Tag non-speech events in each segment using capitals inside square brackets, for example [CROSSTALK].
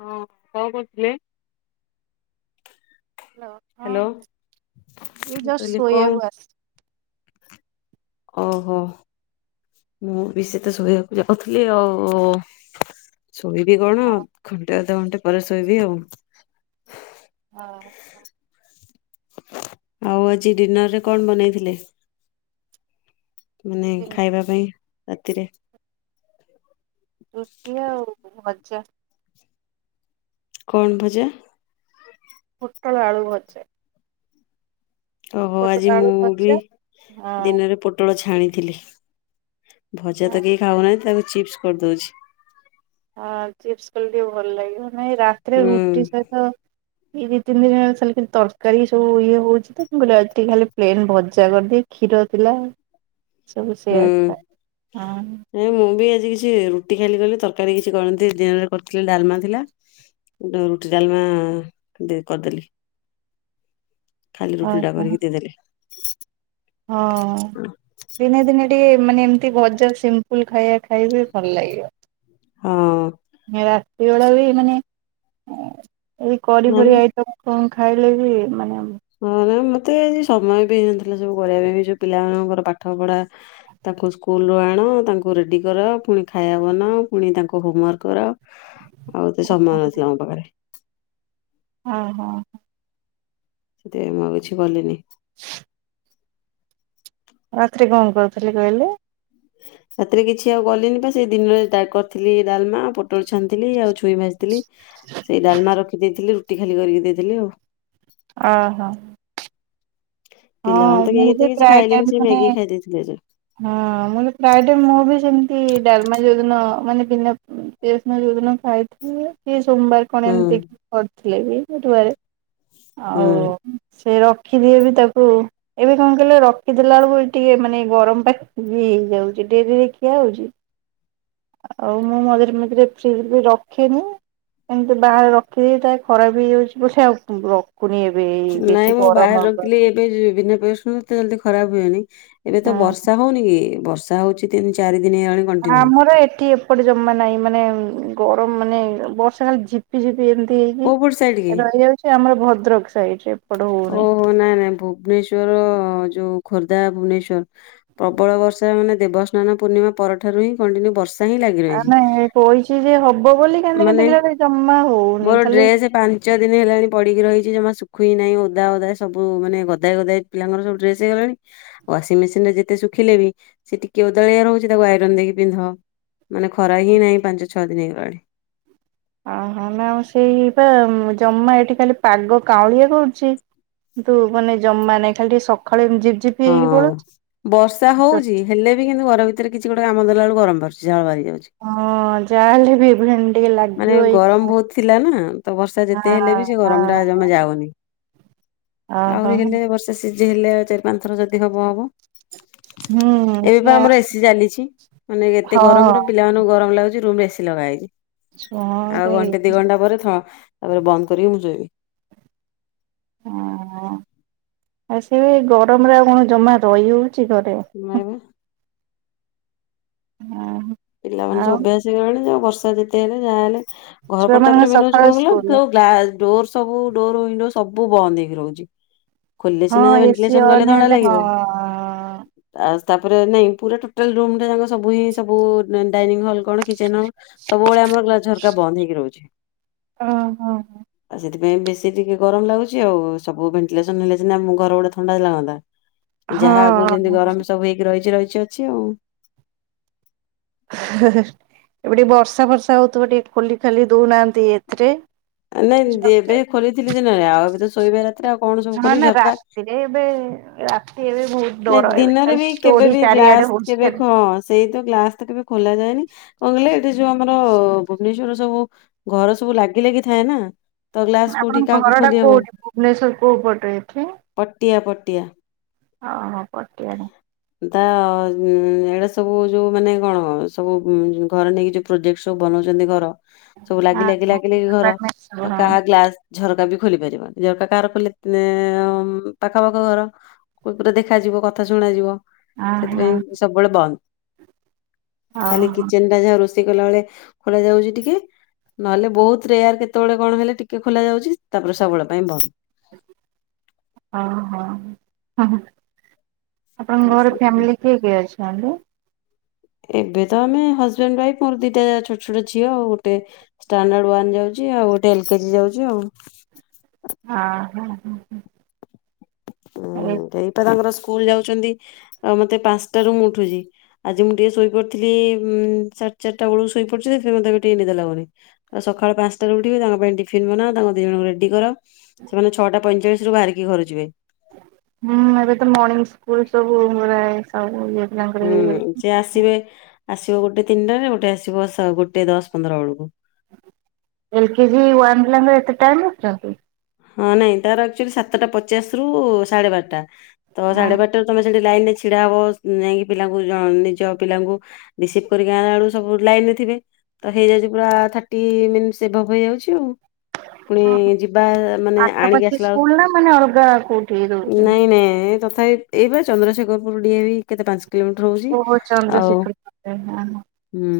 ହଁ କଣ କରୁଥିଲେ। ହ୍ୟାଲୋ ହ୍ୟାଲୋ ହଁ ଏଇ ମୁଁ ଜଷ୍ଟ କହିଲି ଶୋଇବାକୁ କଣ ଓ ହୋ। ମୁଁ ବି ସେତ ଶୋଇବାକୁ ଯାଉଥିଲି ଆଉ। ଶୋଇବି କଣ ଘଣ୍ଟେ ଅଧ ଘଣ୍ଟେ ପରେ ଶୋଇବି ଆଉ। ଆସିଛି ଆଉ ଆଜି ଡିନରରେ କଣ ବନେଇଥିଲେ। ମାନେ ହଁ। ଖାଇବା ପାଇଁ ରାତିରେ। ରୁଟି ଆଉ ଭଜା। କଣ ଭଜା। ପୋଟଳ ଆଳକୁ ଭଜା। ଓହୋ ପୋଟଳ ଆଜି ମୁଁ ଆଳୁ ବି ଭଜା ଦିନରେ ପୋଟଳ ଛା ଛାଣିଥିଲି ଭଜା ହଁ। ତ କେହି ଖାଉନାହାନ୍ତି ତାକୁ ଚିପ୍ସ କରିଦଉଛି। ହଁ ଚିପସ କଲେ ଟିକେ ଭଲ ଲାଗିବ ନାଇଁ ରାତିରେ ହୁଁ ରୁଟି ସହିତ ଏଇ ଦି ତିନି ଦିନ ହେ ତରକାରୀ ସବୁ ଇଏ ହଉଛି ତ ମୁଁ କହିଲ ଟିକେ ଖାଲି ପ୍ଲେନ ଭଜା କରିଦିଏ। କ୍ଷୀର ଥିଲା। ସବୁ ହୁଁ ସେଇଆ ଖାଏ ହଁ ଯୋଉ ମୁଁ ବି ଆଜି କିଛି ରୁଟି ଖାଲି କ ତରକାରୀ କିଛି କରନ୍ତି ଦିନରେ କରିଥିଲେ ଡାଲମା ଥିଲା। ରୁଟି ଡାଲମା କରିଦେଲି। ଖାଲି ରୁଟିଟା ଓହୋ ହଁ। କରିକି ଦେଇଦେଲି। ହଁ ଦିନେ ଦିନେ ଟେ ମାନେ ଏମିତି ଭଜା ସିମ୍ପୁଲ ଖାଇବା ଖାଇବେ ଭଲ ଲାଗିବ। ହଁ। ସେଇଭଳିଆ ବି ମାନେ ଏ କରି ମ୍ୟାମ୍ ଫରି ଆଇଟମ ଖାଇଲେ ବି ମାନେ ହଁ ରେ ମୁଁ। ମତେ ଆଜି ସମୟ ବି ହେଇନଥିଲା ସବୁ କରିବା ପାଇଁ ବି ଯୋଉ ପିଲାମାନଙ୍କର ପାଠ ପଢା ତାଙ୍କୁ ସ୍କୁଲରୁ ଆଣ। ତାଙ୍କୁ ରେଡି କରାଅ ପୁଣି ଖାଇବା ବନାଅ ପୁଣି ତାଙ୍କୁ ହୋମୱାର୍କ କରାଓ ଆଉ ମତେ ସମୟ ନଥିଲା ମୋ ପାଖରେ। ଅ ହୋ। ସେଥିପାଇଁ ମୁଁ କିଛି କଲିନି। [INAUDIBLE] ରାତିରେ କଣ କରୁଥିଲି କହିଲେ? [INAUDIBLE] ରାତିରେ କିଛି ଆଉ ଗଲିନି ବା ସେଇ ଦିନରେ କରିଥିଲି ଡାଲମା, ପୋଟଳ ଛାଣିଥିଲି ଆଉ ଛୁଇଁ ଭାଜିଥିଲି। ସେଇ ଡାଲମା ରଖି ଦେଇଥିଲି ରୁଟି ଖାଲି କରିକି ଦେଇଥିଲି ଆଉ। ଓ ହୋ। ପିଲାମାନେ ହଁ ତ କେହି ମୁଁ ଏତେ ବି କିଛି ପ୍ରାୟ ଖାଇଲେନି ଟାଇମ ସେ ମାନେ ମ୍ୟାଗି ଖାଇ ଦେଇେଇଥିଲେ ଯେ। ହଁ ମୋ ପ୍ରାୟଟ ମୁଁ ବି ସେମିତି ଡାଲମା ଯୋଉଦିନ ମାନେ ବିନା [INAUDIBLE] ସୋମବାର କଣ ହୁଁ ଏମିତି ଥିଲେ ବି [INAUDIBLE] ହୁଁ। ଆଉ ସେ ରଖିଦିଏ ବି ତାକୁ ଏବେ କଣ କହିଲେ ରଖିଦେଲା ବେଳକୁ ଟିକେ ମାନେ ଗରମ ପାଖ ବି ହେଇଯାଉଛି ଡେରିରେ ଖିଆ ହଉଚି। ଆଉ ମୁଁ [INAUDIBLE] ଫ୍ରିଜ ବି ରଖେନି। ଏମିତି ବାହାରେ ରଖିଦେଇ ଏଟଖ ଖରାପ ହେଇଯାଉଛି ବୋଲି ଆଉ ଏବେ ବେଶୀ ନାଇଁ ମୁଁ ବାହାରେ ଗରମ ହବ ରଖିଥିଲି ଏବେ ବିିନା ପିଆଜ ରସୁଣ ଏତେ ଜଲଦି ଖରାପ ହୁଏନି। ଏବେ ତ ହଁ ବର୍ଷା ହଉନି କି ବର୍ଷା ହଉଛି ତିନି ଚାରି ଦିନ ହେଇଗଲାଣି କଣ୍ଟିନ୍ୟୁ। ଆମର ଏଠି ଏପଟେ ଜମା ନାହିଁ ମାନେ ଗରମ ମାନେ ବର୍ଷା କାଲି ଝିପିଝିିପି ଏମିତି ହେଇକି କୋଉ ପଟ ସାଇଡ କି? ରହିଯାଉଛି ଆମର ଭଦ୍ରକ ସାଇଡ ରେ ଏପଟ ହଉନି ଓହୋ ନାଇଁ ନାଇଁ ଭୁବନେଶ୍ଵର ଯୋଉ ଖୋର୍ଦ୍ଧା ଭୁବନେଶ୍ଵର ପ୍ରବଳ ବର୍ଷା ମାନେ ଦେବସ୍ନାନ ପୂର୍ଣ୍ଣିମା ପରଠାରୁ ହିଁ କଣ୍ଟିନ୍ୟୁ ବର୍ଷା। ହିଁ ଲାଗି ଆ ରହିଛି। ନାଇଁ କହିଛି ଯେ ହବ ବୋଲି କେତି ମାନେ କେତି କିଲ ଜମା ହଉନି ଖାଲି ପାଞ୍ଚଦିନି ହେଲାଣି ପଡିକି ରହିଛି ଜମା ଖୁନାହିଁ ଓଦା ଓଦା ସବୁ ମାନେ ଗଦା ଗଦା ପିଲଙ୍କର ସବୁ ଡ୍ରେସ ହେଇଲାଣି ଆଉ ୱାସିଂମେସିନ ରେ ଯେତେ ରଖିଲେ ବି ସେ ଟିକେ ଓଦଳିଆ ରହୁଛି ତାକୁ ଆଇରନ୍ ଦେଇକି ପିନ୍ଧ। ମାନେ ଖରା ହିଁ ନାହିଁ ପାଞ୍ଚ ଛଅ ଦିନ ହେଇଗଲାଣି। ଅ ହୋ ନା ଆଉ ସେଇ ବା ଜମା ଏଠି ଖାଲି ପାଗ କାଉଁଳିଆ କରୁଚି। କିନ୍ତୁ ମାନେ ଜମା ନାହିଁ ଖାଲି ଟିକେ ସ ହଁ ବର୍ଷା ପଳଉଛି ହଉଛି ହେଲେ ବି କିନ୍ତୁ ଘର ଭିତ ରେ କିଛି ଗୋଟେ କାମ ଦେଲା ବେଳୁ ଗମର ବାହାରୁଛି ଝଳ ବା ହଁ ଯାହା ହେଲେ ବି ଏଇ ଭଳିଆ ଟିକେ ମାନେ ଲାଗିବ ଗରମ ବହୁତ ଥିଲା ନା ତ ବର୍ଷା ହଁ ଯେତେ ହେଲେ ବି ସେ ଗରମ ଟା ହଁ ଜମା ଯାଉନି। ଓହୋ ଆହୁରି ହେଲେ ବର୍ଷେ ସିଝେଇ ହେଲେ ଆଉ ଚାରି ପାଞ୍ଚ ଥର ଯଦି ହବ ହବ। ହୁଁ ଏବେ ସେ ଆମର ଏସିି ଚାଲିଛି ମାନେ ଏତେ ହଁ ଗରମରେ ପିଲାମାନଙ୍କୁ ଗରମ ଲାଗୁଛି ରୁମରେ ଏସି ଲଗା ହେଇଚି ଛୁଆଁ ଆଉ ସେଇ ଘଣ୍ଟେ ଦି ଘଣ୍ଟା ପରେ ତାପରେ ବନ୍ଦ କରିକି ମୁଁ ସୋଇବି। ଅ ହୋ ସେ ଗରମରେ ଆଉ କଣ ଜମା ରହିବ ସିମାଇବା। ହଁ ପିଲାମାନେ ସବୁ ଆଉ ଅଭ୍ୟାସ ହୋଇଗଲାଣି ବର୍ଷା ଯେତେ ହେଲେ ଯାହା ହେଲେ ଛୁଆ ଘରକୁ ମାନଙ୍କ ତାପରେ ମେନ ହଉଛି ସକାଳ କଣ ସ୍କୁଲ କହିଲ ଡୋର ସବୁ ଡୋର ୱିଣ୍ଡୋଜ୍ ସବୁ ବନ୍ଦ ହେଇକି ରହୁଚି। ଖୋଲେ ହଁ ସିନା ଏସି ଭେଣ୍ଟିଲେସନ କଲେ ଅନ୍ ଥଣ୍ଡା ହେଲେ ହଁ ଲାଗିବ। ତ ତାପରେ ନାଇଁ ପୁରା ଟୋଟାଲ୍ ରୁମ୍ ଟା ଯାକ ସବୁ ହିଁ ସବୁ ଡାଇନିଙ୍ଗ ହଲ୍ କଣ କିଚେନ୍ ହଲ୍ ସବୁବେଳେ ଆମର ଗ୍ଲାସ ଝରକା ବନ୍ଦ ହେଇକି ରହୁଛି। ହ ହଁ ହ। ଏଥିପାଇଁ ବେଶୀ ଟିକେ ଗରମ ଲାଗୁଛି ଆଉ ସବୁ ଭେଣ୍ଟିଲେସନ ହେଲେ ସିନା ଘର ଗୁଡ଼ା ଥଣ୍ଡା ଲାଗନ୍ତା। ହଁ ଯାହା ଆଗରୁ ଯେମିତି ଗରମ ସବୁ ହେଇକି ରହିଛି ରହିଛି ଅଛି ଆଉ। ଏବେ ଟିକେ ବର୍ଷା ଫର୍ଷା ହଉଥିବ ଟିକେ ଖୋଲି ଖାଲି ଦଉନାହାନ୍ତି ଏଥିରେ ହଁ। ନାଇଁ ଦି ଝରକା ଏବେ ଖୋଲିଥିଲି ଦିନରେ ଆଉ ଏବେ ତ ଶୋଇବା ରାତିରେ ଆଉ କଣ ସବୁ ହଁ ଖୋଲିିବି ନା ଝରକା ରାତିରେ ଏବେ ରାତି ଏବେ ବହୁତ ନାଇଁ ଡର ଏବେ ଦିନରେ ଖାଲି ବି କେବେ ଚୋରି ବି ଚାରିଆଡେ ଗ୍ଲାସ୍ ହଉଛି କେବେ ଖାଲି। ହ ସେଇ ଗ୍ଲାସ ତ କେବେ ଖୋଲା ଯାଏନି କଣ କହିଲେ ଏଠି ଯୋଉ ଆମର ଭୁବନେଶ୍ୱର ସବୁ ଘର ସବୁ ଲାଗି ଲାଗି ଥାଏ ନା ତ ଗ୍ଲାସ କୋଉଠି ଆପଣଙ୍କ କାହାକୁ ଘର ଟା ଖୋଲି ହବ। କୋଉଠି ଭୁବନେଶ୍ଵର କୋଉ ପଟେ ପଟିଆ ପଟିଆ ଅହ ପଟିଆରେ ତା ଉ ଏଇଡା ସବୁ ଯୋଉ ମାନେ କଣ ସବୁ ଘରେ ନେଇକି ଯୋଉ ପ୍ରୋଜେକ୍ଟ ସବୁ ବନଉ ବନଉଛନ୍ତି ଘର ସବୁ ଲାଗି ହଁ ଲାଗି ହଁ ଲାଗି ଲାଗି ଘର ଆପାର୍ଟମେଣ୍ଟ ସବୁ ତ ହଁ କାହା ଗ୍ଲାସ ଝରକା ବି ଖୋଲି ପାରିବନି। ଝରକା କାହାର ଖୋଲି ପାଖପାଖି ଘର ପୁରା ଦେଖାଯିବ କଥା କଥା ଶୁଣାଯିବ ହଁ ହଁ। ସେଥିପାଇଁ ସବୁବେଳେ ବନ୍ଦ ଖାଲି ଓହୋ କିଚେନା ଯାହା ରୋଷେଇ ରୋଷେଇ କଲା ବେଳେ ଖୋଲା ଯାଉଛି ଟିକେ ନହେଲେ ବହୁତ ରେୟାର କେତେବେଳେ କଣ ହେଲେ ଟିକେ ଖୋଲା ଯାଉଛି। ତାପରେ ସବୁବେଳ ପାଇଁ ବନ୍ଦ। ଓହୋ। ହଁ ଆପଣଙ୍କ ଘର ଫେମିିଲି କିଏ କିଏ ଅଛନ୍ତି? ଏବେ ତ ଆମେ ହଜବେଣ୍ଡ ୱାଇଫ୍ ମୋର ଦିଟା ଛୋଟ ଛୋଟ ଝିଅ ଆଉ ଗୋଟେ ଷ୍ଟାନଡ଼ାଡ୍ ୱାନ ରେ ଯାଉଛି। ଆଉ ଗୋଟେ ଏଲ୍ କେଜି ଯାଉଛି ଆଉ। ହଁ ହଁ ହଁ ହ। ହୁଁ ଏଇଟା ତାଙ୍କର ଷ୍କୁ ସ୍କୁଲ ଯାଉଛନ୍ତି ଆ ମତେ ପାଞ୍ଚଟାରୁ ମୁଁ ଉଠୁଛି ଆଜି ମୁଁ ଟିକେ ଶୋଇପଡିଥିଲି ସାଢ଼େ ସାଢ଼େ ଚାରିଟା ବେଳକୁ ଶୋଇପଡୁଛି ଯେ ସେଥିପାଇଁ ମତେ ଟିକେ ନିଦ ଲାଗୁନି। ତ ସକାଳ ପାଞ୍ଚଟାରୁ ଉଠିବି ତାଙ୍କ ପାଇଁ ଟିଫନ୍ ବନା ତାଙ୍କ ବ୍ୟାଗ୍ ତାଙ୍କୁ ରେଡି କର ସେମାନେ ଛଅଟା ପଇଁଚାଳିଶ ରୁ ବାହାରିକି ଘରୁ ଯିବେ। ହୁଁ ଏବେ ତ ମର୍ଣିଙ୍ଗ ସ୍କୁଲ ସବୁ ରା ସବୁ ଇ ହୁଁ ସେ ଆସିବେ ଆସିବ ଗୋଟେ ତିନିଟାରେ ଗୋଟେ ଆସିବ ଗୋଟେ ଦଶ ପନ୍ଦର ବେଳକୁ। ଏଲ କେଜି ୱାନ୍ ପିଲାଙ୍କ ଏତେ ଟାଇମ୍ ନଉଛନ୍ତି। ହଁ ନାଇଁ ତାର ଆକ୍ଚୁଆଲି ସାତଟା ପଚାଶ ରୁ ସାଢ଼େ ବାରଟା ତ ହଁ ସାଢ଼େ ବାରଟାରୁ ତମେ ସେଠି ଲାଇନ୍ ରେ ଛିଡ଼ା ହବ ଯାଇକି ପିଲାଙ୍କୁ ନିଜ ପିଲାଙ୍କୁ ରିସିଭ୍ କରିକି ଆଣିବା ବେଳକୁ ସବୁ ଲାଇନ ରେ ଥିବ ସେଥିରେ ହେଇଯାଉଛି ପୁରା ଥାର୍ଟି ମିନିଟ୍ ଏଭବ୍ ହେଇଯାଉଛି ଆଉ। ପୁଣି ଯିବା ମାନେ ଆଣିକି ପାଖାପାଖି ଆସିଲା ବେଳକୁ ସ୍କୁଲ ନା ମାନେ ଅଲଗା କଉଠି ଦଉଛନ୍ତି? ଏ ତଥାପି ଏଇ ବା ଚନ୍ଦ୍ରଶେଖର ପୁର ଡିଏ ବି କେତେ ପାଞ୍ଚ କିଲୋମିଟର ହଉଛି ଓହୋ ଆଉ ଚନ୍ଦ୍ରଶେଖର ହଁ ହୁଁ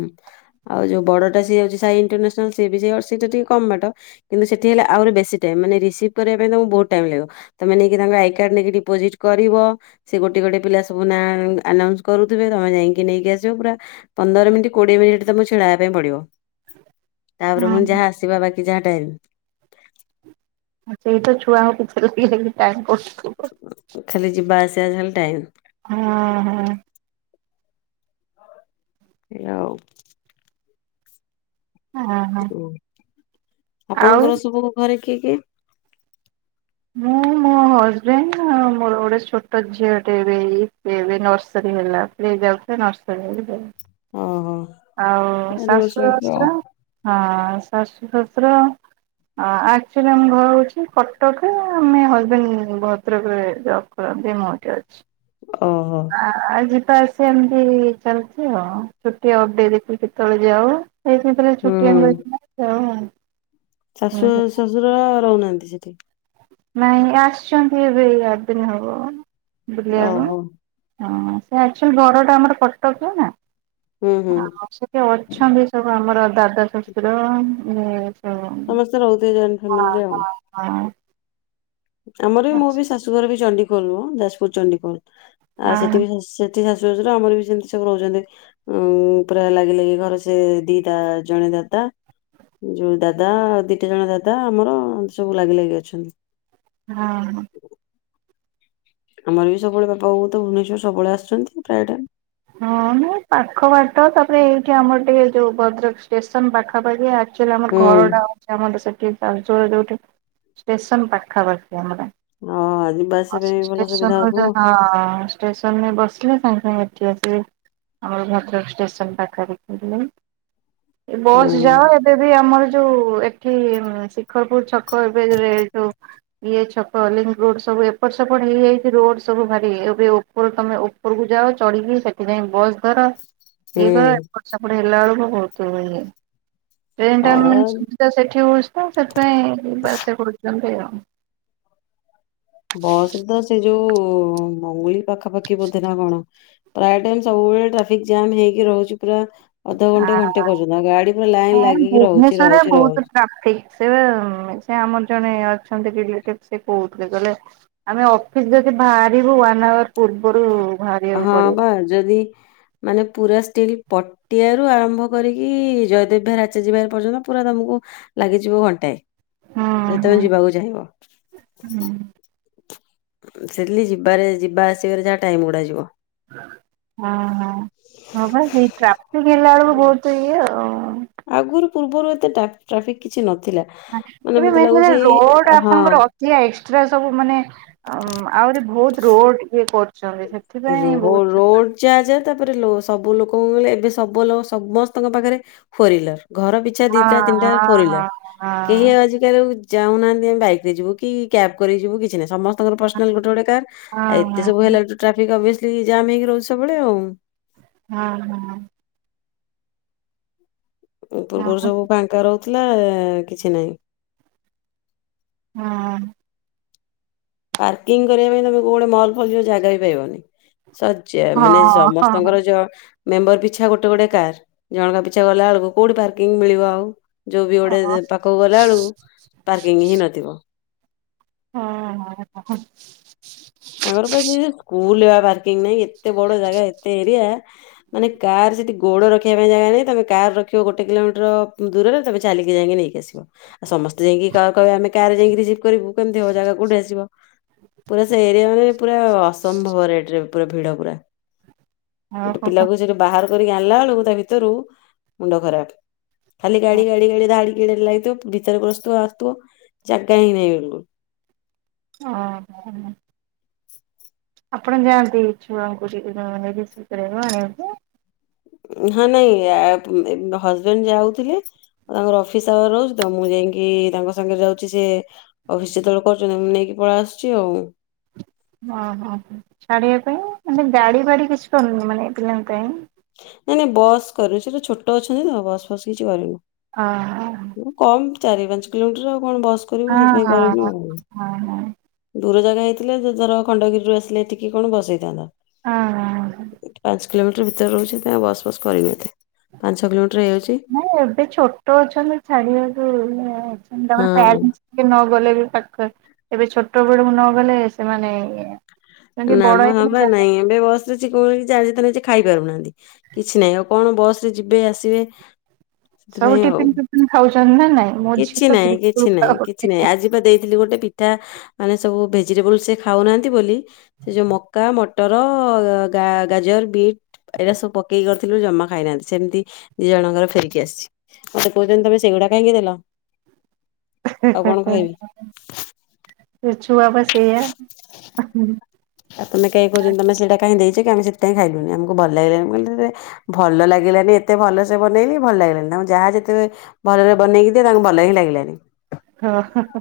ଆଉ ଯୋଉ ବଡ଼ଟା ସିଏ ଯାଉଛି ସାଇ ଇଣ୍ଟରନ୍ୟାସନାଲ ସ ସେ ବି ସେ ସେଟା ଟିକେ କମ୍ ବାଟ କିନ୍ତୁ ସେଠି ହେଲେ ଆହୁରି ବେଶୀ ଟାଇମ୍ ମାନେ ରିସିଭ୍ କରିବା ପାଇଁ ତମକୁ ବହୁତ୍ ଟାଇମ୍ ଲାଗିବ। ତମେ ନେଇକି ତାଙ୍କ ଆଇ କାର୍ଡ ନେଇକି ଡିପୋଜିଟ୍ କରିବ ସେ ଗୋଟେ ଗୋଟେ ପିଲା ସବୁ ଆନାଉନ୍ସ କରୁଥିବେ ତମେ ଯାଇକି ନେଇକି ଆସିବ ପୁରା ପନ୍ଦର ମିନିଟ୍ କୋଡ଼ିଏ ମିନିଟ୍ ତମକୁ ତମକୁ ଛିଡ଼ା ହେବାପାଇଁ ପଡ଼ିବ। ତାପରେ ହଁ। ଫୁଣି ଯାହା ଆସିବା ବାକି ଯାହା ଟାଇମ ସେଇତ ଛୁଆଙ୍କ ପଛରେ ହିଁ ଟାଇମ୍ କଟି ଖାଲି ଯିବା ଆସିବା ଯାହା ଖାଲି ଟାଇମ୍ ହଁ ହଁ। ଆଉ। ଓହୋ ହ ଆଉ ଆପଣଙ୍କର ସବୁ ଘରେ କିଏ କିଏ? ମୁଁ ମୋ ହଜବେଣ୍ଡ ଆଉ ମୋର ଗୋଟେ ଛୋଟ ଝିଅ ଟେ ଏବେ ଏଇ ପ୍ଲେ ନର୍ସରୀ ହେଲା ପ୍ଲେ ଯାଉଥିଲା ନର୍ସରୀ ହେଇ ଓହୋ ଆଉ ଚାରି ବର୍ଷ ଶାଶୁ ହେବେ ଆଉ ଶଶୁର ହଁ ଶାଶୁ ଶଶୁର। ଆକ୍ଆଚୁଲି ଆମ ଘର ହଉଛି କଟକ, ଆମେ ହଜବେଣ୍ଡ ଭଦ୍ରକରେ ଜବ୍ କର [UNINTELLIGIBLE] ମୁଁ ଏଠି ଅଛି। ଓହୋ ଆ- ଆ - ଆ। ତାର ସେମିତି ଚାଲିଛି ଆଉ, ଛୁଟି ଆଉ [UNINTELLIGIBLE] ଦେଖିଲେ କେତେବେଳେ ଯାଉ। ଏଇି ଭିତରେ ଛୁଟି ହୁଁ ଆଣି [UNINTELLIGIBLE] ଯାଉ ଆଉ। ଶାଶୁ ଶଶୁର ରହୁନାହାନ୍ତି ସେଠି? ନାଇଁ ଆସିଛନ୍ତି ଏବେ ଏଇ ଆଠ ଦିନ ହବ, ବୁଲିବାକୁ। ଓହୋ ହଁ ସେ ଆକ୍ଚୁଆଲି ଘରଟା ଆମର କଟକ ନା। ହୁଁ ହୁଁ ଆଉ ସେଠି ଅଛନ୍ତି ସବୁ ଆମର, ଦାଦା ଶଶୁର ଉଁ ସମସ୍ତେ ରହୁଥିବେ ଜଏଣ୍ଟ ଫ୍ୟାମିଲରେ ଆଉ। ହଁ ଆମର ବି, ମୋ ବି ଶାଶୁଘର ବି ଚଣ୍ଡିଖୋଲ ମ ଯାଜପୁର ଚଣ୍ଡିଖୋଲ। ଆଉ ସେଠି ହଁ। ବି ସେ ଏଠି ଶାଶୁ ଶ୍ୱଶୁର ଆମର ବି ସେମିତି ସବୁ ରହୁଛନ୍ତି। ଉଁ ପୁରା ଲାଗି ଲାଗି ଘରେ ସେ ଦିଟା ଜଣେ ଦାଦା ଯୋଉ ଦାଦା ଦିଟା ଜଣ ଦାଦା, ଆମର ଏମିତି ସବୁ ଲାଗି ଲାଗି ଅଛନ୍ତି। ହଁ- ହଁ। ଆମର ବି ସବୁବେଳେ ବାପା ବୋଉ ତ ଭୁବନେଶ୍ୱର ସବୁବେଳେ ଆସୁଛନ୍ତି, ପ୍ରାୟ ଟାଇମ୍। ହଁ ବହୁତ ପାଖ ବାଟ, ତାପରେ ଏଇଠି ଆମର ଟିକେ ଯୋଉ ଭଦ୍ରକ ଷ୍ଟେସନ ପାଖାପାଖି ଆ ଆକ୍ଚୁଆଲି ଆମର ହୁଁ ଘରଟା ହଉଛି, ଆମର ସେଠି ତାଳଚେର ଯୋଉଠି ଷ୍ଟେସନ ପାଖାପା ଧାମରା ହଁ ଯିବା ଆସିବା ପାଇଁ ଭଲ ଷ୍ଟେସନ ସୁବିଧା ରୁ ହଉଥିବ ଯୋଉ ଦିନ ଷ୍ଟେସନ୍ ରେ ବସି ରଖିବେ ସାଙ୍ଗେ ସାଙ୍ଗେ ଏଠି ଆସିବେ, ଆମର ଭଦ୍ରକ ଷ୍ଟେସନ ପାଖପାଖି ହେଲେ। ଏ ବସ୍ ହୁଁ ଯାଅ, ଏବେ ବି ଆମର ଯୋଉ ଏଠି ଖରପୁର ଛକ୍ ଏବେ। [UNINTELLIGIBLE] ଇଏ ଛକ ଲିଙ୍କ ରୋଡ ସବୁ ଏପଟ ସେପଟ ହେଇଯାଇଛି, ରୋଡ ସବୁ ଭାରି ଏବେ ଉପର ତମେ ଉପରକୁୁ ଯାଉଛ ଚଢିକି ସେଥିପାଇଁ ବସ୍ ଧର ହୁଁ। ଇଏ କର ଏପଟ ସେପଟ ହେଲା ବେଳକୁ ବହୁତ ଟ୍ରେନ ଟା ମାନେ ହଁ ସୁବିଧା ସେଇଠି ହେଉଛି ତ, ସେଥିପାଇଁ ଯିବା ଆସିବା କରୁଛନ୍ତି ଆଉ। ବସ ତ, ସେ ଯୋଉ ମଙ୍ଗୁଳି ପାଖାପାଖି ବୋଧେ ନା କଣ? ପ୍ରାୟ ଟାଇମ୍ ସବୁବେଳେ ଟ୍ରାଫିକ୍ ଜାମ୍ ହେଇକି ରହୁଛି ପୁରା। ଆ ଅଧଘଣ୍ଟେ ଘଣ୍ଟେ ପର୍ଯ୍ୟନ୍ତ ଗାଡି ପୁରା ଲାଇନ ଲାଗିକି ରହୁଛି ଭୁବନେଶ୍ଵରରେ ରହୁଛି ବହୁତ ରହୁଛି ଟ୍ରାଫିକ, ସେ ସେ ଆମ ଜଣେ ଅଛନ୍ତି ରିଲେଟିଭ ସେ କହୁଥିଲେ, କହିଲେ ଆମେ ଅଫିସ ଯଦି ବାହାରିବୁ ୱାନ୍ ହାୱାର ପୂ ପୂର୍ବରୁ ବାହାରିବାକୁ ହଁ ପଡିବ। ବା ଯଦି ମାନେ ପୁରା ଷ୍ଟିଲ୍ ପଟିଆରୁ ଆରମ୍ଭ କରିକି ଜୟଦେବ ବିହାର, ଆଚାର୍ଯ୍ୟ ବିହାର ପର୍ଯ୍ୟନ୍ତ ପୁରା ତମକୁ ଲାଗିଯିବ ଘଣ୍ଟାଏ। ହୁଁ ଯଦି ତମେ ହୁଁ ଯିବାକୁ ଚାହିଁବ? ହୁଁ [UNINTELLIGIBLE] ଯିବାରେ ଯିବା ଆସିବାରେ ଯାହା ଟାଇମ ଗୁଡା ଯିବ। ହଁ - ହଁ - ହଁ ବା ସେଇ ଟ୍ରାଫିକ ହେଲା ବେଳକୁ ବହୁତ ଇଏ ଆଉ। ଆଗରୁ ପୂର୍ବରୁ ଏତ ଟ୍ରା ଟ୍ରାଫିକ କିଛି ନ ମାନେ ଏବେ ମେନ୍ କରି ରୋଡ ହଁ ଆପଣଙ୍କର ଅଧିକା, ଏକ୍ସଟ୍ରା ସବୁ ମାନେ ଆହୁରି ବହୁତ ରୋଡ ହେଇ ପ ରୋ ରୋଡ ଜା ଜା ତାପରେ ଲୋ ସବୁ ଲୋକଙ୍କ କହିଲେ, ଏବେ ସବୁ ଲୋକ ସମସ୍ତଙ୍କ ପାଖରେ ଫୋରହ୍ୱିଲର। ଘର ପିଛା ହଁ ଦିଟା ତିନିଟା ଫୋର ହ୍ୱିଲର, ହଁ କେହି ଆଉ ଆଜିିକାଲି ଚାହୁଁନାହାନ୍ତି ଆମେ ବାଇକରେ ଯିବୁ କି, କ୍ୟାବ କରିକି ଯିବୁ କିଛି ନାହିଁ। ସମ ସ୍ତଙ୍କର ପର୍ସନାଲ ଗୋଟେ ଗୋଟେ କାର୍। ହଁ ଆ ଏତ ସବୁ ହଁ ହେଲା ଭି [UNINTELLIGIBLE] ଓଭିଅସଲି ଯାମ୍ ହେଇକି ରହୁଛି ସବୁବେଳେ ଆଉ। ହଁ- ହଁ। ହଁ ପୂର୍ବରୁ ହଁ ସବୁ ଫାଙ୍କା ରହୁଥିଲା କିଛି ନାହିଁ। ହଁ। ପାର୍କିଂ କରିବା ପାଇଁ, ତମକୁ କୋଉ ଗୋଟେ ମଲ୍ ଫଲ ଯିବ ଜାଗା ବି ପାଇବନି। ଶଜ ହଁ ମାନେ ହଁ ସମସ୍ତଙ୍କର ହଁ ଯାହା ମେମ୍ବର ପିଛା ଗୋଟେ ଗୋଟେ କାର୍। ଜଣଙ୍କ ପିଛା ଗଲା ବେଳକୁ କୋଉଠି ପାର୍କିଂ ମିଳିବ ଆଉ। ଯୋଉ ବି ଗୋଟେ ହଁ ପାଖକୁ ଗଲା ବେଳକୁ ପାର୍କିଂ ହିଁ ନଥିବ। ହଁ ହଁ ହଁ। ନାଇଁ ଏତେ ବଡ ଜାଗା ଏତେ ଏରିଆ। ମାନେ କାର ସେଠି ଗୋଡ ରଖିବା ପାଇଁ ଜାଗା ନାଇଁ। ତମେ କାର ରଖିବ ଗୋଟେ କିଲୋମିଟର ଦୂରରେ ତମେ ଚାଲି ଯାଇକି ନେଇକି ଆସିିବ। ଆଉ ସମସ୍ତେ ଯାଇକି କହେ ଆମେ କା ଯାଇକି ରିସିଭ କରିବୁ। କେମିତି ହବ ଜାଗା କୋଉଠି ଆସିବ। ପୁରା ସେ ଏରିଆ ମାନେ ପୁରା ଅସମ୍ଭବ ରେଟ୍ ରେ ପୁରା ଭିଡ ପୁରା। ଗୋଟେ ଓହୋ ପିଲାକୁ ସେଠୁ ବାହାର କରିକି ଆଣିଲା ବେଳକୁ ତା ଭିତରୁ ମୁଣ୍ଡ ଖରାପ। ଖାଲି ଗାଡି ଗାଡି ଗାଡି ଧାଡି ଲାଗିଥିବ ଭିତରେ ଗସ୍ତୁ ଆସୁଥିବ ଜାଗା ହିଁ ନାହିଁ। [UNINTELLIGIBLE] ହଁ ହଁ। ଆପଣ ଯାଆନ୍ତି ଛୁଆଙ୍କୁ ରିସିଭ କରିବାକୁ ଆଣିବାକୁ। ହଁ ନାଇଁ ହଜବେଣ୍ଡ ଯାଉଥିଲେ। ଆଉ ତାଙ୍କର ଅଫିସ୍ ଆୱାର ରହୁଛି ତ ମୁଁ ଯାଇକି ତାଙ୍କ ସାଙ୍ଗରେ ଯାଉଛି। ସେ ଅଫିସ ଯେତେବେଳେ କରୁଛନ୍ତି ମୁଁ ନେଇକି କି ପଳ ଆସୁଛି ଆଉ। ଓହୋ ଛାଡିବା ପାଇଁ। ମାନେ ଗାଡି ଫାଡି କିଛି କରୁୁନି ମାନେ ପିଲାଙ୍କ ପାଇଁ। ନାଇଁ ନାଇଁ ବସ୍ କରିନୁ। ସେଟା ଛୋଟ ଅଛନ୍ତି ତ ବସ୍ ଫସ୍ କିଛି କରିନୁ। ଅ ହ। କମ ଚାରି ପାଞ୍ଚ କିଲୋମିଟର ଆଉ କଣ ବସ କରିବୁ। ସେଥିପାଇଁ କରିନୁ ହଁ ଆଉ। ହଁ ହଁ ଦୂର ଜାଗା ହେଇଥିଲେ ଧର ଖଣ୍ଡଗିରିରୁ ଆସିଲେ ଟିକି କଣ ବସ ହୋଇଥାନ୍ତା। ହଁ। କିଲୋମିଟର ଭିତରେ ରହୁଛି। ବସ ବସ୍ କରିକି ଏତେ ପାଞ୍ଚ ଛଅ କିଲୋମିଟର ହେଇଯାଉଛି। ନ ଏବେ ଛୋଟ ଅଛନ୍ତି। ଛାଡିବାକୁ ହଁ [UNINTELLIGIBLE] ଗଲେ ବି ପାଖରେ ଏବେ ଛୋଟ ବଳକୁ ନ ଗଲେ। ସେମାନେ ମାନେ ଟିକେ ବଡ ନାମ ଆ ହବ ହେଇଗଲେ ନାଇଁ ଏବେ ବସ ରେଛି [UNINTELLIGIBLE] ଖାଇ ପାରୁନାହାନ୍ତି। କିଛି ନାହିଁ ଆଉ କଣ ବସ ରେ ଯିବେ ଆସିବେ। ସବୁ ସେଥିପାଇଁ ଆଉ। ଟିଫିନ୍ ଫିପିନ୍ ଖାଉଛନ୍ତି ନା ନାଇଁ। ମୋ ଝିଅ କିଛି ତ ନାଇଁ ବିଲକୁଲ କିଛି ନାଇଁ କିଛି ଖାଉନି। ନାଇଁ ଆଜି ବା ଦେଇଥିଲି ଗୋଟେ ପିଠା ମାନେ ସବୁ ଭେ ଭେଜିଟେବଲ୍ ସେ ଖାଉନାହାନ୍ତି ବୋଲି ସେ ଯେଉଁ ମକା ମଟର ଗା ଗାଜର ବିଟ୍ ଏଇଟା ସବୁ ପକେଇ କର ଜମା ଖାଇନାହାନ୍ତି ସେମିତି ଦି ଜଣଙ୍କର ଫେରିକି ଆସିଛି। ମତେ କହୁଛନ୍ତି ତମେ ସେଇଗୁଡା କାହିଁକି ଦେଲ? ଆଉ କଣ କହିବି। ଦେ ଛୁଆ ବା ସେଇଆ। ଆଉ ତମେ କେହି କହୁଛନ୍ତି। ତମେ ସେଇଟା କାଇଁ ଦେଇ ଆମେ ସେଥିପାଇଁ ଖାଇଲୁନି। ଆମକୁ ଭଲ ଲାଗିଲାନି କହିଲ ଭଲ ଲାଗିଲାନି ଏତ ଭଲ ସେ ବନେଇଲେ ଭଲ ଲାଗିଲାନି। ଆ ଯାହା ଯେତେବେଳେ ଭଲରେ ବନେଇକି ଦିଏ ତାଙ୍କୁ ଭଲ ହିଁ ଲାଗିଲାଣି। ହଁ ହଁ।